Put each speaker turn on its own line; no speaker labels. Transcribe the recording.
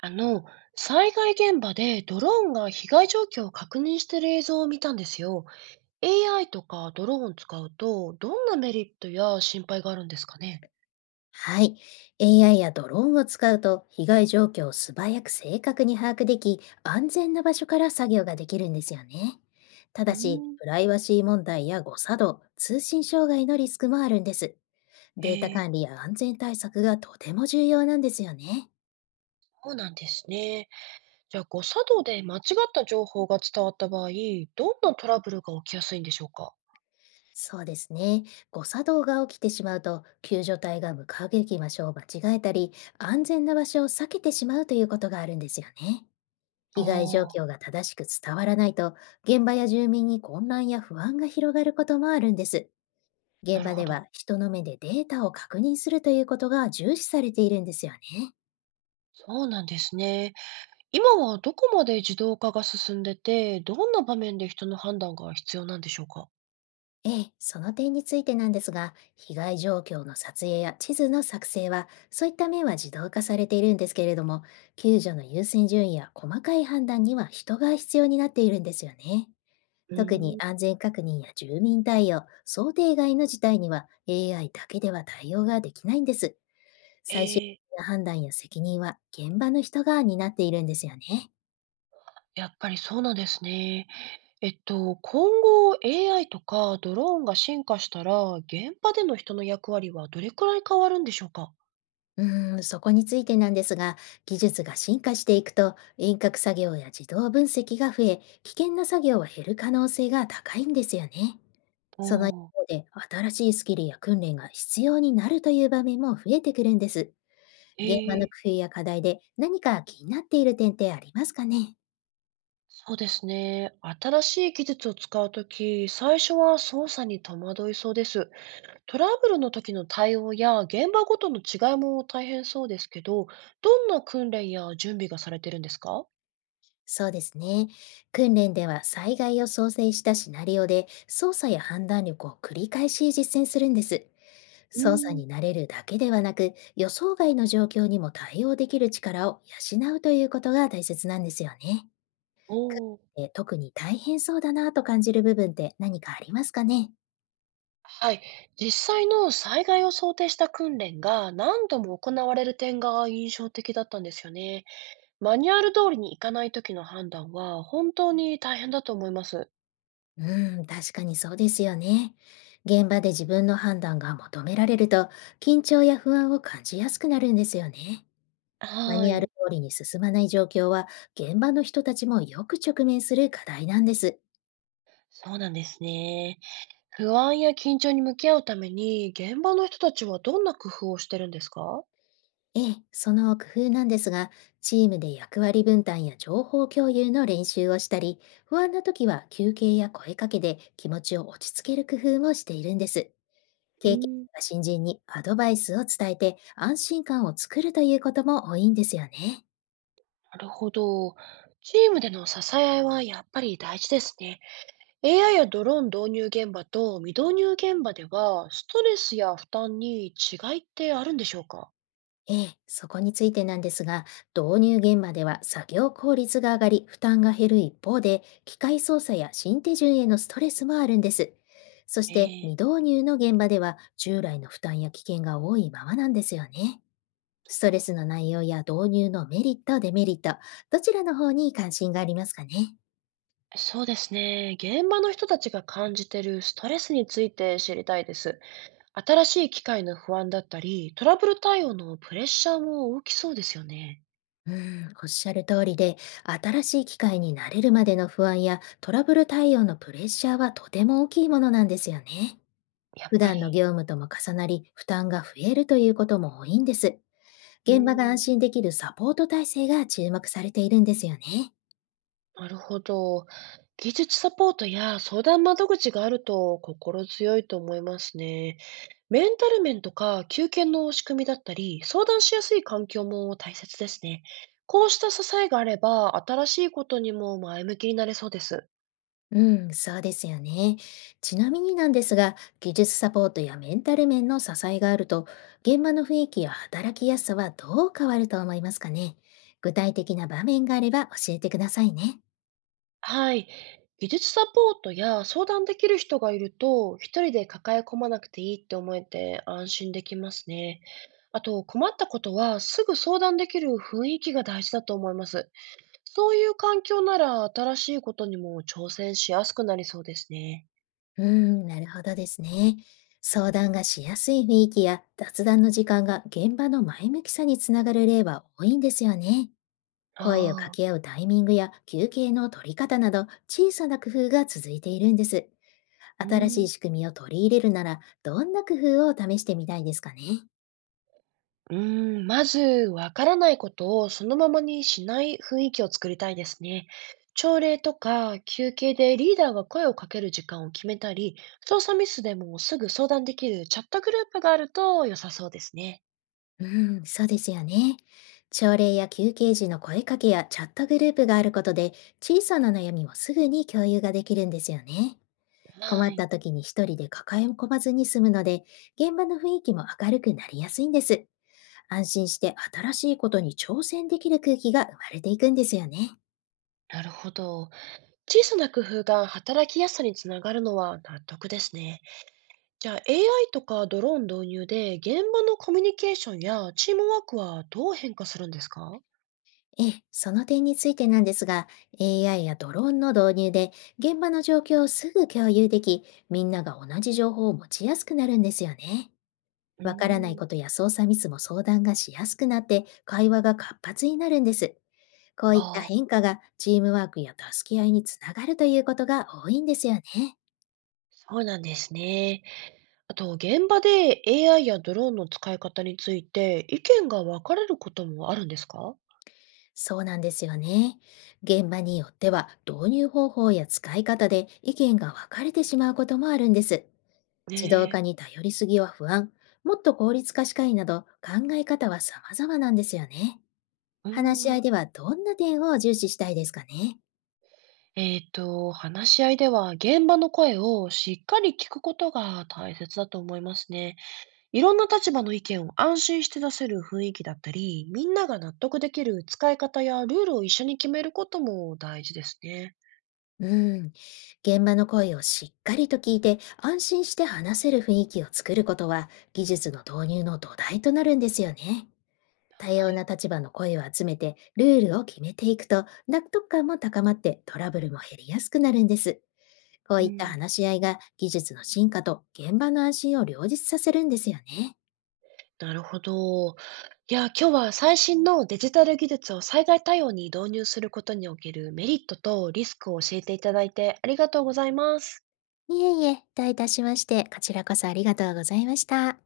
あの、災害現場でドローンが被害状況を確認している映像を見たんですよ。AI とかドローンを使うと、どんなメリットや心配があるんですかね？
はい。AI やドローンを使うと、被害状況を素早く正確に把握でき、安全な場所から作業ができるんですよね。た
うー
だし、
ん、
プライバシー問題や誤作動、通信障害のリスクもあるんです。
え
データ
ー、
管理や安全対策がとても重要なんですよね。
そうなんですね。じゃあ、誤作動で間違った情報が伝わった場合、どんなトラブルが起きやすいんでしょうか？
そうですね。誤作動が起きてしまうと、救助隊が向かうべき場所を間違えたり、安全な場所を避けてしまうということがあるんですよね。被害状
あ
況
あ、
が正しく伝わらないと、現場や住民に混乱や不安が広がることもあるんです。
な
現
る
場
ほ
で
ど。
は人の目でデータを確認するということが重視されているんですよね。
そうなんですね。今はどこまで自動化が進んでて、どんな場面で人の判断が必要なんでしょうか？
ええ、その点についてなんですが、被害状況の撮影や地図の作成は、そういった面は自動化されているんですけれども、救助の優先順位や細かい判断には人が必要になっているんですよね。
う
特に
ーん。
安全確認や住民対応、想定外の事態には AI だけでは対応ができないんです。最終
ええ。
的な判断や責任は現場の人が担っているんですよね。
やっぱりそうなんですね。今後 AI とかドローンが進化したら、現場での人の役割はどれくらい変わるんでしょうか？
うーん、そこについてなんですが、技術が進化していくと遠隔作業や自動分析が増え、危険な作業は減る可能性が高いんですよね。
お
その一
ー、
方で、新しいスキルや訓練が必要になるという場面も増えてくるんです。
え
現場の
え。
工夫や課題で何か気になっている点ってありますかね？
そうですね。新しい技術を使うとき、最初は操作に戸惑いそうです。トラブルの時の対応や現場ごとの違いも大変そうですけど、どんな訓練や準備がされてるんですか？
そうですね。訓練では災害を想定したシナリオで操作や判断力を繰り返し実践するんです。
うー
操作
ん。
に慣れるだけではなく予想外の状況にも対応できる力を養うということが大切なんですよね。
おー。
特に大変そうだなと感じる部分って何かありますかね？
はい。実際の災害を想定した訓練が何度も行われる点が印象的だったんですよね。マニュアル通りにいかない時の判断は本当に大変だと思います。
うん、確かにそうですよね。現場で自分の判断が求められると、緊張や不安を感じやすくなるんですよね。マ
は
ニュアル
い。
通りに進まない状況は、現場の人たちもよく直面する課題なんです。
そうなんですね。不安や緊張に向き合うために現場の人たちはどんな工夫をしてるんですか？
ええ、その工夫なんですが、チームで役割分担や情報共有の練習をしたり、不安な時は休憩や声かけで気持ちを落ち着ける工夫もしているんです。
う
経験
ん。
者が新人にアドバイスを伝えて安心感を作るということも多いんですよね。
なるほど。チームでの支え合いはやっぱり大事ですね。AI やドローン導入現場と未導入現場では、ストレスや負担に違いってあるんでしょうか？
ええ、そこについてなんですが、導入現場では作業効率が上がり負担が減る一方で、機械操作や新手順へのストレスもあるんです。そし
え
て
ー
未導入の現場では従来の負担や危険が多いままなんですよね。ストレスの内容や導入のメリット、デメリット、どちらの方に関心がありますかね？
そうですね。現場の人たちが感じてるストレスについて知りたいです。新しい機械の不安だったり、トラブル対応のプレッシャーも大きそうですよね。
うん、おっしゃる通りで、新しい機会に慣れるまでの不安やトラブル対応のプレッシャーはとても大きいものなんですよね。
やっ
普
ぱ
段の
り。
業務とも重なり、負担が増えるということも多いんです。
う
現場が
ーん。
安心できるサポート体制が注目されているんですよね。
なるほど。技術サポートや相談窓口があると心強いと思いますね。メンタル面とか休憩の仕組みだったり、相談しやすい環境も大切ですね。こうした支えがあれば、新しいことにも前向きになれそうです。
うん、そうですよね。ちなみになんですが、技術サポートやメンタル面の支えがあると、現場の雰囲気や働きやすさはどう変わると思いますかね。具体的な場面があれば教えてくださいね。
はい。技術サポートや相談できる人がいると、一人で抱え込まなくていいって思えて安心できますね。あと、困ったことはすぐ相談できる雰囲気が大事だと思います。そういう環境なら新しいことにも挑戦しやすくなりそうですね。
うーん、なるほどですね。相談がしやすい雰囲気や雑談の時間が現場の前向きさにつながる例は多いんですよね。声を掛
ああ、
け合うタイミングや休憩の取り方など小さな工夫が続いているんです。
う
新しい
ん。
仕組みを取り入れるならどんな工夫を試してみたいですかね。
うん、まず、わからないことをそのままにしない雰囲気を作りたいですね。朝礼とか休憩でリーダーが声をかける時間を決めたり、操作ミスでもすぐ相談できるチャットグループがあると良さそうですね。
うん、そうですよね。朝礼や休憩時の声かけやチャットグループがあることで小さな悩みもすぐに共有ができるんですよね。
は
困っ
い。
た時に一人で抱え込まずに済むので、現場の雰囲気も明るくなりやすいんです。安心して新しいことに挑戦できる空気が生まれていくんですよね。
なるほど。小さな工夫が働きやすさにつながるのは納得ですね。じゃあ AI とかドローン導入で現場のコミュニケーションやチームワークはどう変化するんですか？
ええ、その点についてなんですが、AI やドローンの導入で現場の状況をすぐ共有でき、みんなが同じ情報を持ちやすくなるんですよね。
うー
わからない
ん、
ことや操作ミスも相談がしやすくなって、会話が活発になるんです。こういった
ああ、
変化がチームワークや助け合いにつながるということが多いんですよね。
そうなんですね。あと、現場で AI やドローンの使い方について意見が分かれることもあるんですか？
そうなんですよね。現場によっては導入方法や使い方で意見が分かれてしまうこともあるんです。自動
ね。
化に頼りすぎは不安、もっと効率化したいなど考え方は様々なんですよね。
え、う
話し
ー
合
ん、
いではどんな点を重視したいですかね？
えっと、話し合いでは現場の声をしっかり聞くことが大切だと思いますね。いろんな立場の意見を安心して出せる雰囲気だったり、みんなが納得できる使い方やルールを一緒に決めることも大事ですね。
うん。現場の声をしっかりと聞いて安心して話せる雰囲気を作ることは技術の導入の土台となるんですよね。多
は
様な
い。
立場の声を集めてルールを決めていくと納得感も高まってトラブルも減りやすくなるんです。こう
う
いった
ん、
話し合いが技術の進化と現場の安心を両立させるんですよね。
なるほど。いや、今日は最新のデジタル技術を災害対応に導入することにおけるメリットとリスクを教えていただいてありがとうございます。
いえいえ、どういたしまして、こちらこそありがとうございました。